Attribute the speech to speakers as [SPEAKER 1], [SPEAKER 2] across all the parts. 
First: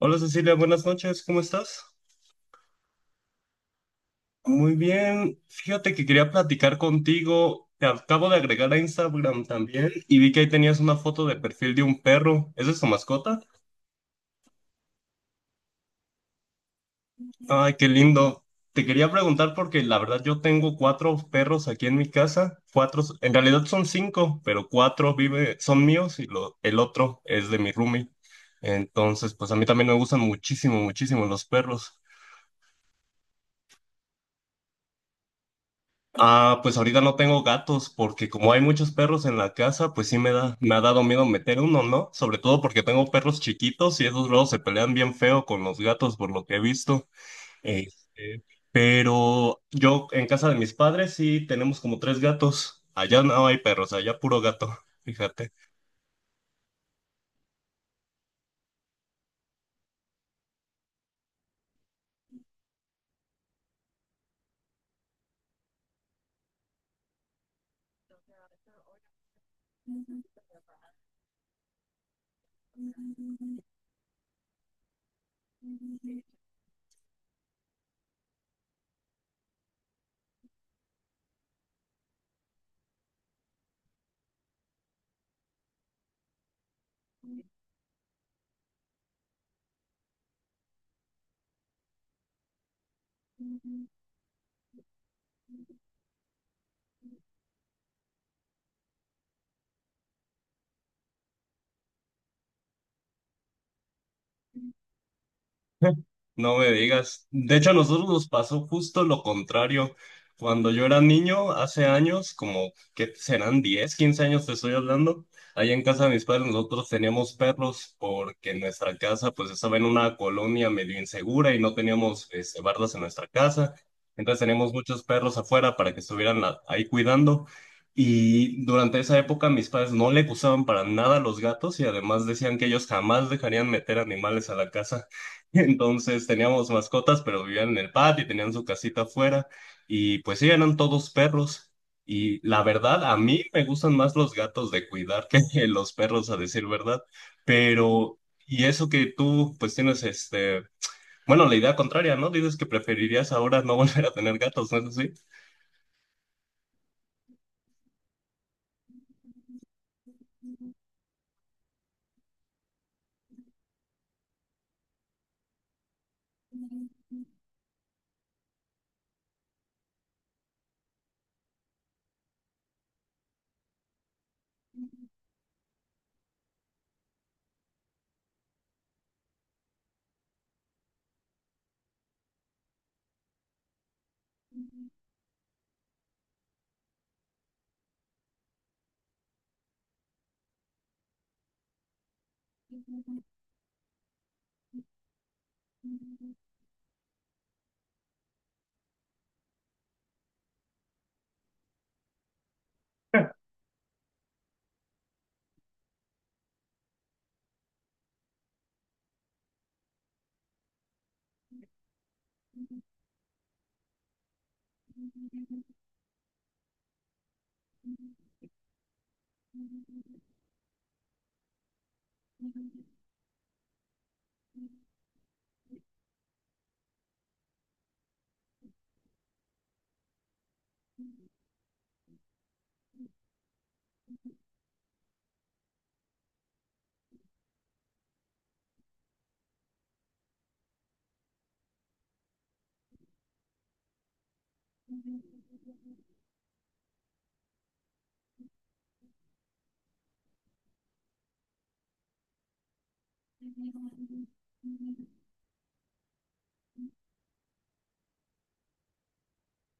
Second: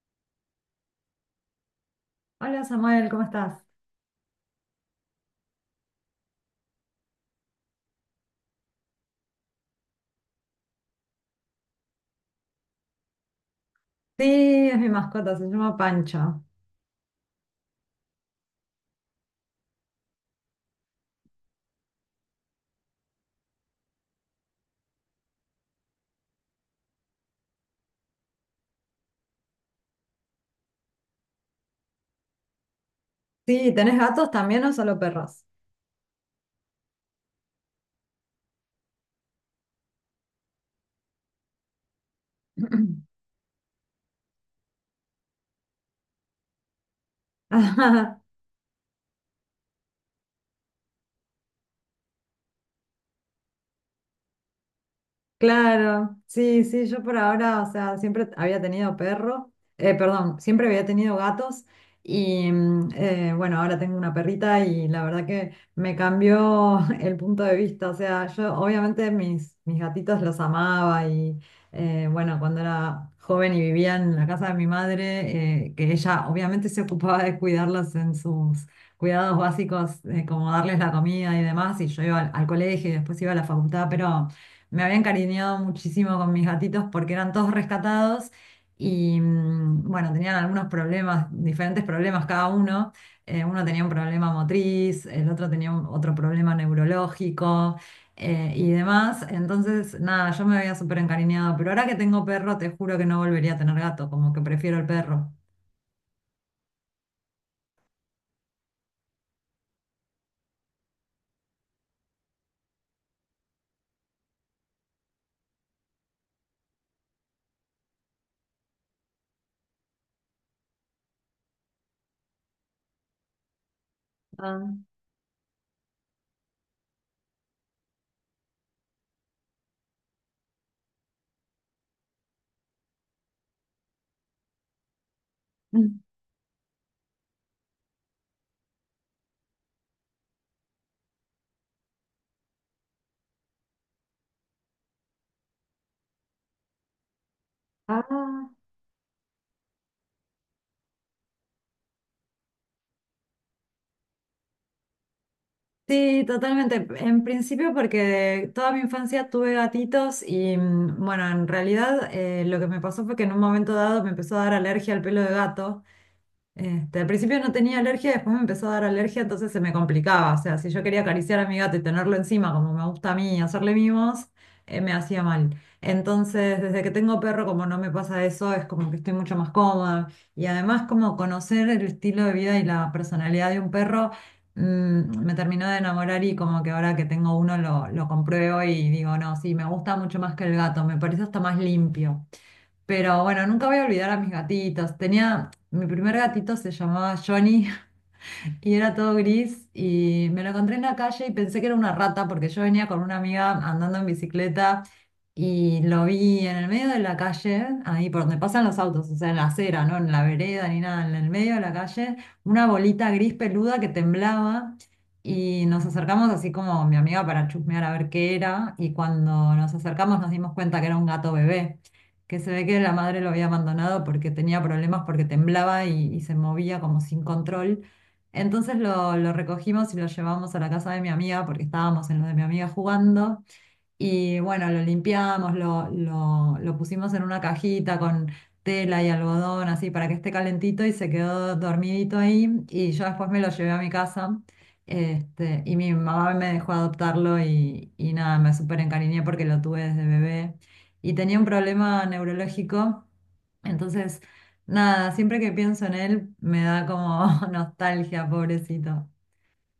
[SPEAKER 1] Hola Cecilia, buenas noches, ¿cómo estás?
[SPEAKER 2] Hola Samuel, ¿cómo estás?
[SPEAKER 1] Muy bien, fíjate que quería platicar contigo, te acabo de agregar a Instagram también y vi que ahí tenías una foto de perfil de un perro, ¿esa es tu mascota?
[SPEAKER 2] Sí, es mi mascota, se llama Pancha.
[SPEAKER 1] Ay, qué lindo. Te quería preguntar porque la verdad yo tengo cuatro perros aquí en mi casa, cuatro, en realidad son cinco, pero cuatro vive, son míos y el otro es de mi roomie. Entonces, pues a mí también me gustan muchísimo los perros.
[SPEAKER 2] Sí, ¿tenés gatos también o solo perros?
[SPEAKER 1] Ah, pues ahorita no tengo gatos porque como hay muchos perros en la casa, pues sí me ha dado miedo meter uno, ¿no? Sobre todo porque tengo perros chiquitos y esos luego se pelean bien feo con los gatos por lo que he visto. Este, pero yo en casa de mis padres sí tenemos como tres gatos. Allá no hay perros, allá puro gato, fíjate.
[SPEAKER 2] Claro, sí, sí, yo por ahora, o sea, siempre había tenido perro, perdón, siempre había tenido gatos y bueno, ahora tengo una perrita y la verdad que me cambió el punto de vista, o sea, yo obviamente mis gatitos los amaba y bueno, cuando era joven y vivía en la casa de mi madre, que ella obviamente se ocupaba de cuidarlos en sus cuidados básicos, como darles la comida y demás, y yo iba al colegio y después iba a la facultad, pero... Me había encariñado muchísimo con mis gatitos porque eran todos rescatados y bueno, tenían algunos problemas, diferentes problemas cada uno. Uno tenía un problema motriz, el otro tenía otro problema neurológico y demás. Entonces, nada, yo me había súper encariñado, pero ahora que tengo perro, te juro que no volvería a tener gato, como que prefiero el perro.
[SPEAKER 1] No me digas. De hecho, a nosotros nos pasó justo lo contrario. Cuando yo era niño, hace años, como que serán 10, 15 años te estoy hablando, allá en casa de mis padres nosotros teníamos perros porque en nuestra casa pues estaba en una colonia medio insegura y no teníamos bardas en nuestra casa. Entonces
[SPEAKER 2] Ah.
[SPEAKER 1] teníamos muchos perros afuera para que estuvieran ahí cuidando. Y durante esa época mis padres no le gustaban para nada los gatos y además decían que ellos jamás dejarían meter animales a la casa. Entonces teníamos mascotas, pero vivían en el patio y tenían su casita afuera. Y pues sí, eran todos perros. Y la verdad, a mí me gustan más los gatos de cuidar que los perros, a decir verdad. Pero,
[SPEAKER 2] Ah.
[SPEAKER 1] y eso que tú, pues tienes bueno, la idea contraria, ¿no? Dices que preferirías ahora no volver a tener gatos, ¿no es así?
[SPEAKER 2] Sí, totalmente. En principio porque toda mi infancia tuve gatitos y bueno, en realidad lo que me pasó fue que en un momento dado me empezó a dar alergia al pelo de gato. Este, al principio no tenía alergia, después me empezó a dar alergia, entonces se me complicaba. O sea, si yo quería acariciar a mi gato y tenerlo encima, como me gusta a mí, hacerle mimos, me hacía mal. Entonces, desde que tengo perro, como no me pasa eso, es como que estoy mucho más cómoda. Y además, como conocer el estilo de vida y la personalidad de un perro, me terminó de enamorar y como que ahora que tengo uno lo compruebo y digo, no, sí, me gusta mucho más que el gato, me parece hasta más limpio. Pero bueno, nunca voy a olvidar a mis gatitos. Tenía, mi primer gatito se llamaba Johnny y era todo gris y me lo encontré en la calle y pensé que era una rata porque yo venía con una amiga andando en bicicleta y lo vi en el medio de la calle, ahí por donde pasan los autos, o sea, en la acera, no en la vereda ni nada, en el medio de la calle, una bolita gris peluda que temblaba y nos acercamos así como mi amiga para chusmear a ver qué era y cuando nos acercamos nos dimos cuenta que era un gato bebé. Que se ve que la madre lo había abandonado porque tenía problemas, porque temblaba y se movía como sin control. Entonces lo recogimos y lo llevamos a la casa de mi amiga porque estábamos en lo de mi amiga jugando y bueno, lo limpiamos, lo pusimos en una cajita con tela y algodón, así para que esté calentito y se quedó dormidito ahí. Y yo después me lo llevé a mi casa. Este, y mi mamá me dejó adoptarlo y nada, me súper encariñé porque lo tuve desde bebé. Y tenía un problema neurológico. Entonces, nada, siempre que pienso en él me da como nostalgia, pobrecito.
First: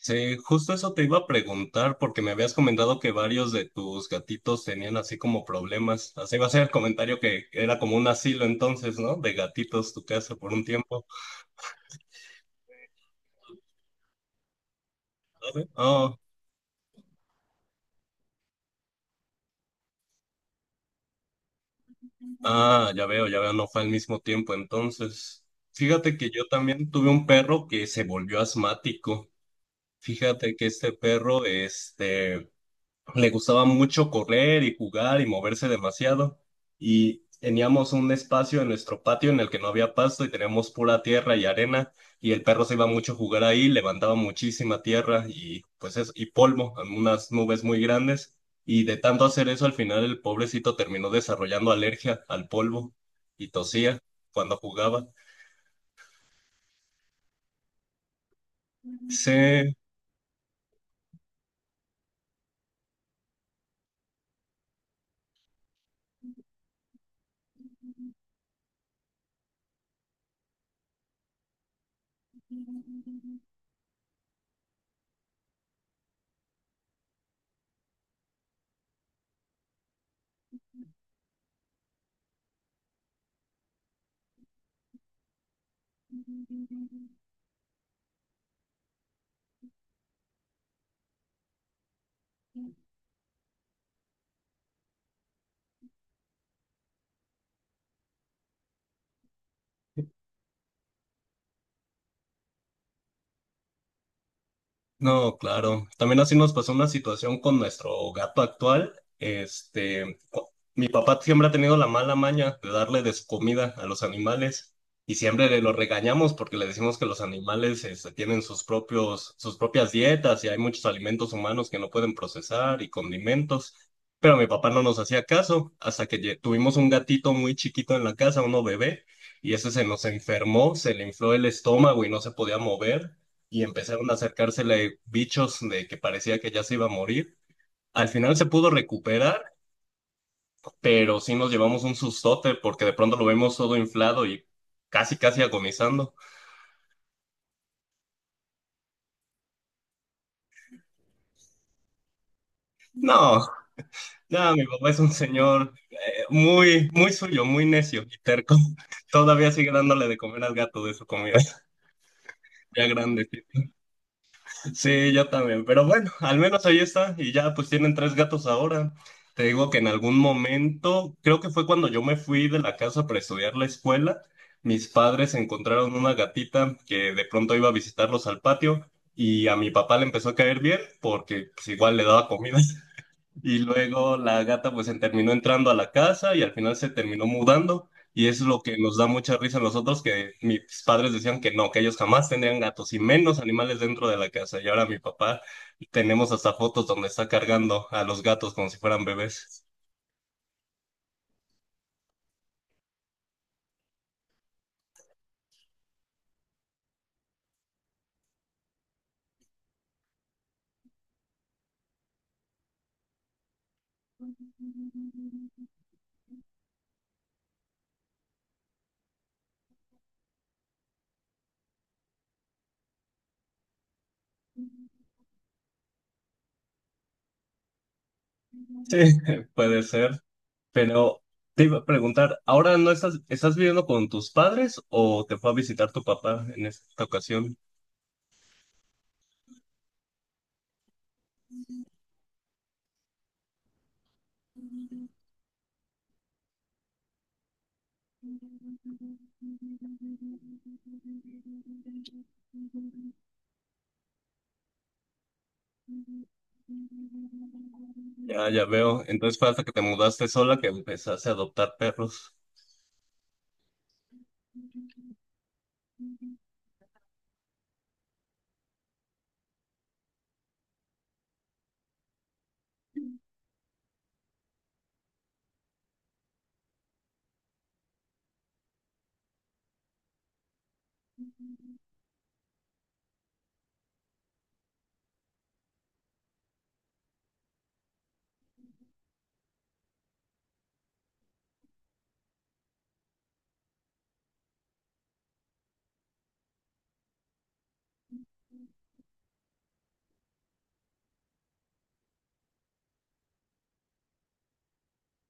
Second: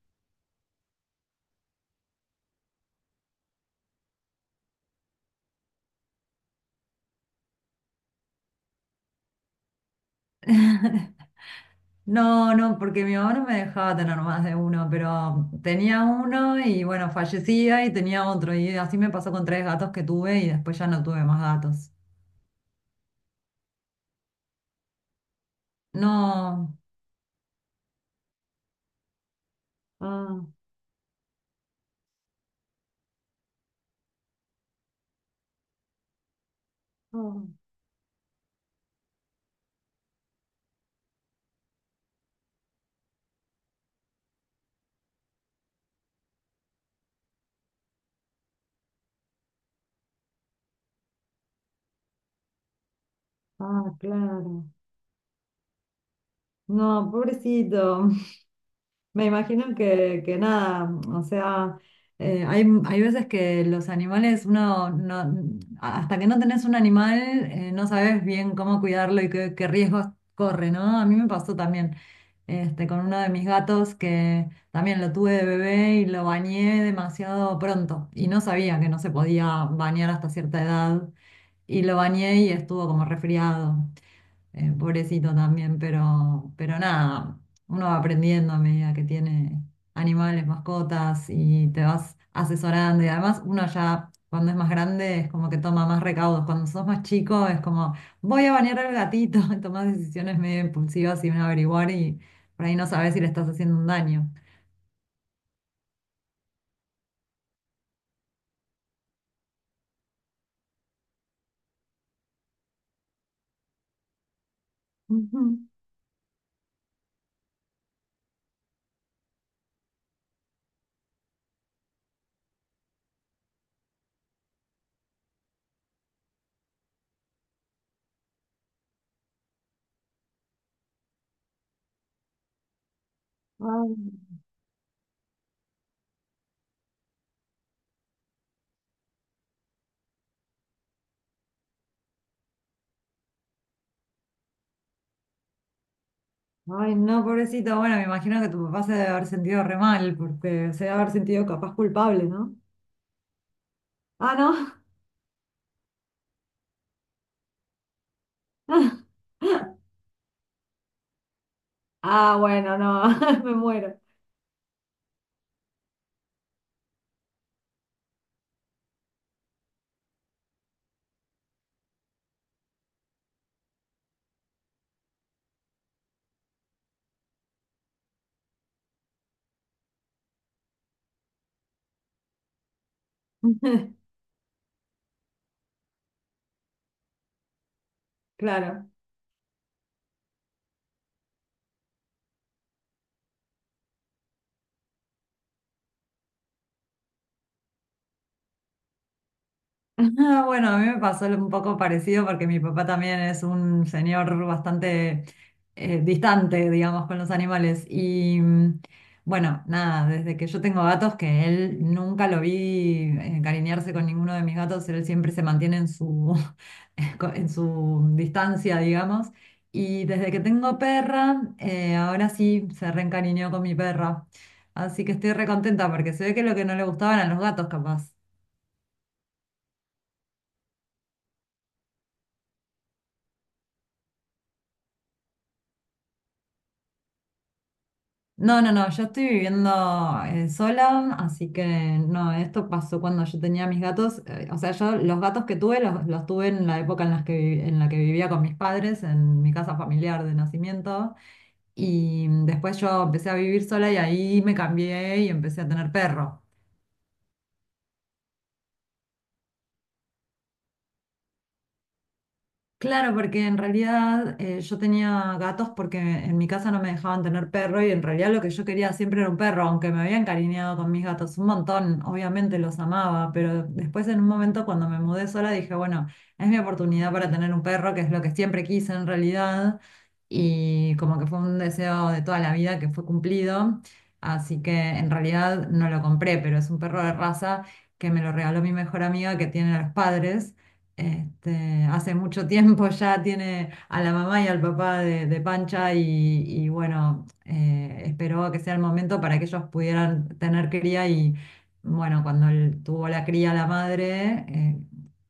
[SPEAKER 1] Sí, justo eso te iba a preguntar porque me habías comentado que varios de tus gatitos tenían así como problemas. Así va a ser el comentario que era como un asilo entonces, ¿no? De gatitos tu casa por un tiempo.
[SPEAKER 2] No, no, porque mi mamá no me dejaba tener más de uno, pero
[SPEAKER 1] ¿Sabe?
[SPEAKER 2] tenía
[SPEAKER 1] Oh,
[SPEAKER 2] uno y bueno, fallecía y tenía otro. Y así me pasó con tres gatos que tuve y después ya no tuve más gatos.
[SPEAKER 1] ah, ya veo, no fue al mismo tiempo entonces. Fíjate que yo
[SPEAKER 2] No.
[SPEAKER 1] también tuve un perro que se volvió asmático.
[SPEAKER 2] Ah,
[SPEAKER 1] Fíjate que este perro, le gustaba mucho correr y jugar y moverse demasiado. Y
[SPEAKER 2] ah,
[SPEAKER 1] teníamos un espacio en nuestro patio en el que no había pasto y teníamos pura tierra y arena. Y el perro se iba mucho a jugar ahí, levantaba muchísima tierra y y polvo, unas nubes muy grandes. Y de tanto hacer eso, al final el pobrecito terminó desarrollando alergia al polvo y
[SPEAKER 2] ah,
[SPEAKER 1] tosía cuando
[SPEAKER 2] claro.
[SPEAKER 1] jugaba.
[SPEAKER 2] No, pobrecito. Me
[SPEAKER 1] Sí,
[SPEAKER 2] imagino que nada, o sea, hay, hay veces que los animales, uno, no, hasta que no tenés un animal, no sabes bien cómo cuidarlo qué riesgos corre, ¿no? A mí me pasó también, este, con uno de mis gatos que también lo tuve de bebé y lo bañé demasiado pronto y no sabía que no se podía bañar hasta cierta edad y lo bañé y estuvo como resfriado pobrecito también, pero nada, uno va aprendiendo a medida que tiene animales, mascotas y te vas asesorando. Y además uno ya cuando es más grande es como que toma más recaudos. Cuando sos más chico es como, voy a bañar al gatito, y tomás decisiones medio impulsivas sin averiguar y por ahí no sabes si le estás haciendo un daño.
[SPEAKER 1] no, claro. También así nos pasó una situación con nuestro gato actual. Mi papá siempre ha tenido la mala maña de darle de su comida a los animales y siempre le
[SPEAKER 2] Ujú.
[SPEAKER 1] lo regañamos porque le decimos que los animales tienen sus propias dietas y hay muchos alimentos humanos que no pueden procesar y condimentos. Pero mi papá no nos hacía caso hasta que tuvimos un gatito muy chiquito en la casa, uno bebé, y ese se nos enfermó, se le infló el estómago y no se podía mover y empezaron a
[SPEAKER 2] Ay,
[SPEAKER 1] acercársele bichos de que parecía que ya se iba a morir. Al final se pudo recuperar, pero sí nos llevamos un sustote porque de pronto lo vemos todo inflado y casi agonizando.
[SPEAKER 2] ay, no, pobrecito. Bueno, me imagino que tu papá se debe haber sentido re mal, porque se debe haber sentido capaz culpable, ¿no?
[SPEAKER 1] No, no, mi
[SPEAKER 2] Ah,
[SPEAKER 1] papá es un señor muy, muy suyo, muy necio y terco.
[SPEAKER 2] no.
[SPEAKER 1] Todavía sigue dándole de comer al gato de su comida,
[SPEAKER 2] Ah, bueno,
[SPEAKER 1] ya
[SPEAKER 2] no,
[SPEAKER 1] grande.
[SPEAKER 2] me muero.
[SPEAKER 1] Sí, yo también. Pero bueno, al menos ahí está. Y ya pues tienen tres gatos ahora. Te digo que en algún momento, creo que fue cuando yo me fui de la casa para estudiar la escuela, mis padres encontraron una gatita que de pronto iba a visitarlos al patio y a mi papá le empezó a caer bien porque pues igual le daba comida. Y luego la gata pues se terminó entrando a la casa y al final se terminó mudando. Y es lo que
[SPEAKER 2] Claro.
[SPEAKER 1] nos da mucha risa a nosotros, que mis padres decían que no, que ellos jamás tendrían gatos y menos animales dentro de la casa. Y ahora mi papá tenemos hasta fotos donde está cargando a los gatos como si fueran bebés.
[SPEAKER 2] Ah, bueno, a mí me pasó un poco parecido porque mi papá también es un señor bastante distante, digamos, con los animales. Y bueno, nada, desde que yo tengo gatos, que él nunca lo vi encariñarse con ninguno de mis gatos, él siempre se mantiene en su, en su distancia, digamos. Y desde que tengo perra, ahora sí se reencariñó con mi perra. Así que estoy recontenta porque se ve que lo que no le gustaban a los gatos, capaz.
[SPEAKER 1] Sí, puede ser. Pero te iba a preguntar, ¿ahora no estás viviendo con tus padres o te fue a visitar tu papá en esta ocasión?
[SPEAKER 2] No, no, no, yo estoy viviendo sola, así que no, esto pasó cuando yo tenía mis gatos, o sea, yo los gatos que tuve los tuve en la época en las en la que vivía con mis padres, en mi casa familiar de nacimiento, y después yo empecé a vivir sola y ahí me cambié y empecé a tener perros.
[SPEAKER 1] Ya, ya veo. Entonces fue hasta que te mudaste sola que empezaste a adoptar perros.
[SPEAKER 2] Claro, porque en realidad yo tenía gatos porque en mi casa no me dejaban tener perro y en realidad lo que yo quería siempre era un perro, aunque me había encariñado con mis gatos un montón, obviamente los amaba, pero después en un momento cuando me mudé sola dije, bueno, es mi oportunidad para tener un perro, que es lo que siempre quise en realidad, y como que fue un deseo de toda la vida que fue cumplido, así que en realidad no lo compré, pero es un perro de raza que me lo regaló mi mejor amiga que tiene a los padres. Este, hace mucho tiempo ya tiene a la mamá y al papá de Pancha y bueno, esperó a que sea el momento para que ellos pudieran tener cría y bueno, cuando él tuvo la cría la madre,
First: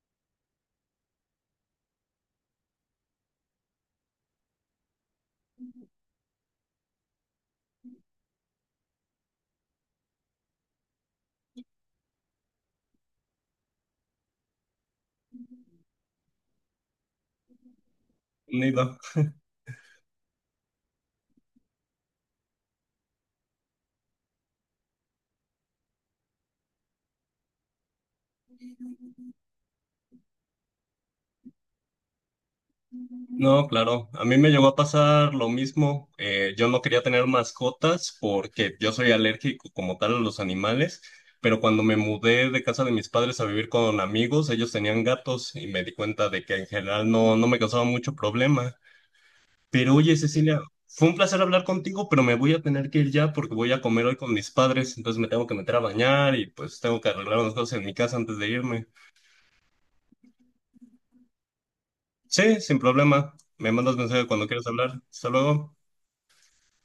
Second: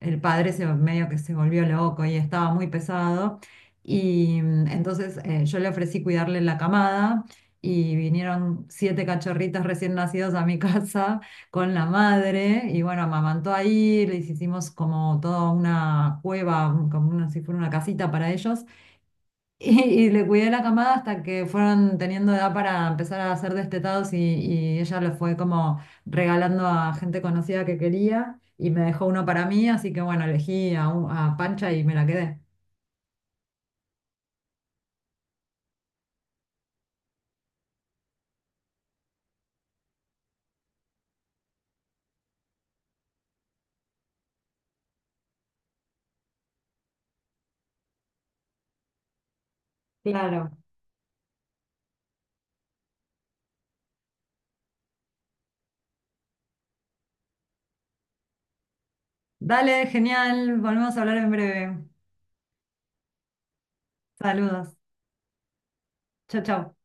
[SPEAKER 2] el padre medio que se volvió loco y estaba muy pesado y entonces yo le ofrecí cuidarle la camada y vinieron siete cachorritos recién nacidos a mi casa con la madre y bueno, amamantó ahí, les hicimos como toda una cueva, como una, si fuera una casita para ellos
[SPEAKER 1] Nido.
[SPEAKER 2] y le cuidé la camada hasta que fueron teniendo edad para empezar a ser destetados y ella lo fue como regalando a gente conocida que quería y me dejó uno para mí, así que bueno, elegí a Pancha y me la quedé.
[SPEAKER 1] No, claro. A mí me llegó a pasar lo mismo. Yo no quería tener mascotas porque yo soy alérgico como tal a los animales, pero cuando me mudé de casa de mis padres a vivir con amigos, ellos tenían gatos y me di cuenta de que en general no me causaba mucho problema. Pero oye,
[SPEAKER 2] Claro.
[SPEAKER 1] Cecilia, fue un placer hablar contigo, pero me voy a tener que ir ya porque voy a comer hoy con mis padres, entonces me tengo que meter a bañar y pues tengo que arreglar unas cosas en mi casa antes de irme.
[SPEAKER 2] Dale, genial, volvemos a hablar en breve.
[SPEAKER 1] Sí, sin problema. Me mandas mensaje cuando quieras
[SPEAKER 2] Saludos.
[SPEAKER 1] hablar. Hasta luego.
[SPEAKER 2] Chao, chao.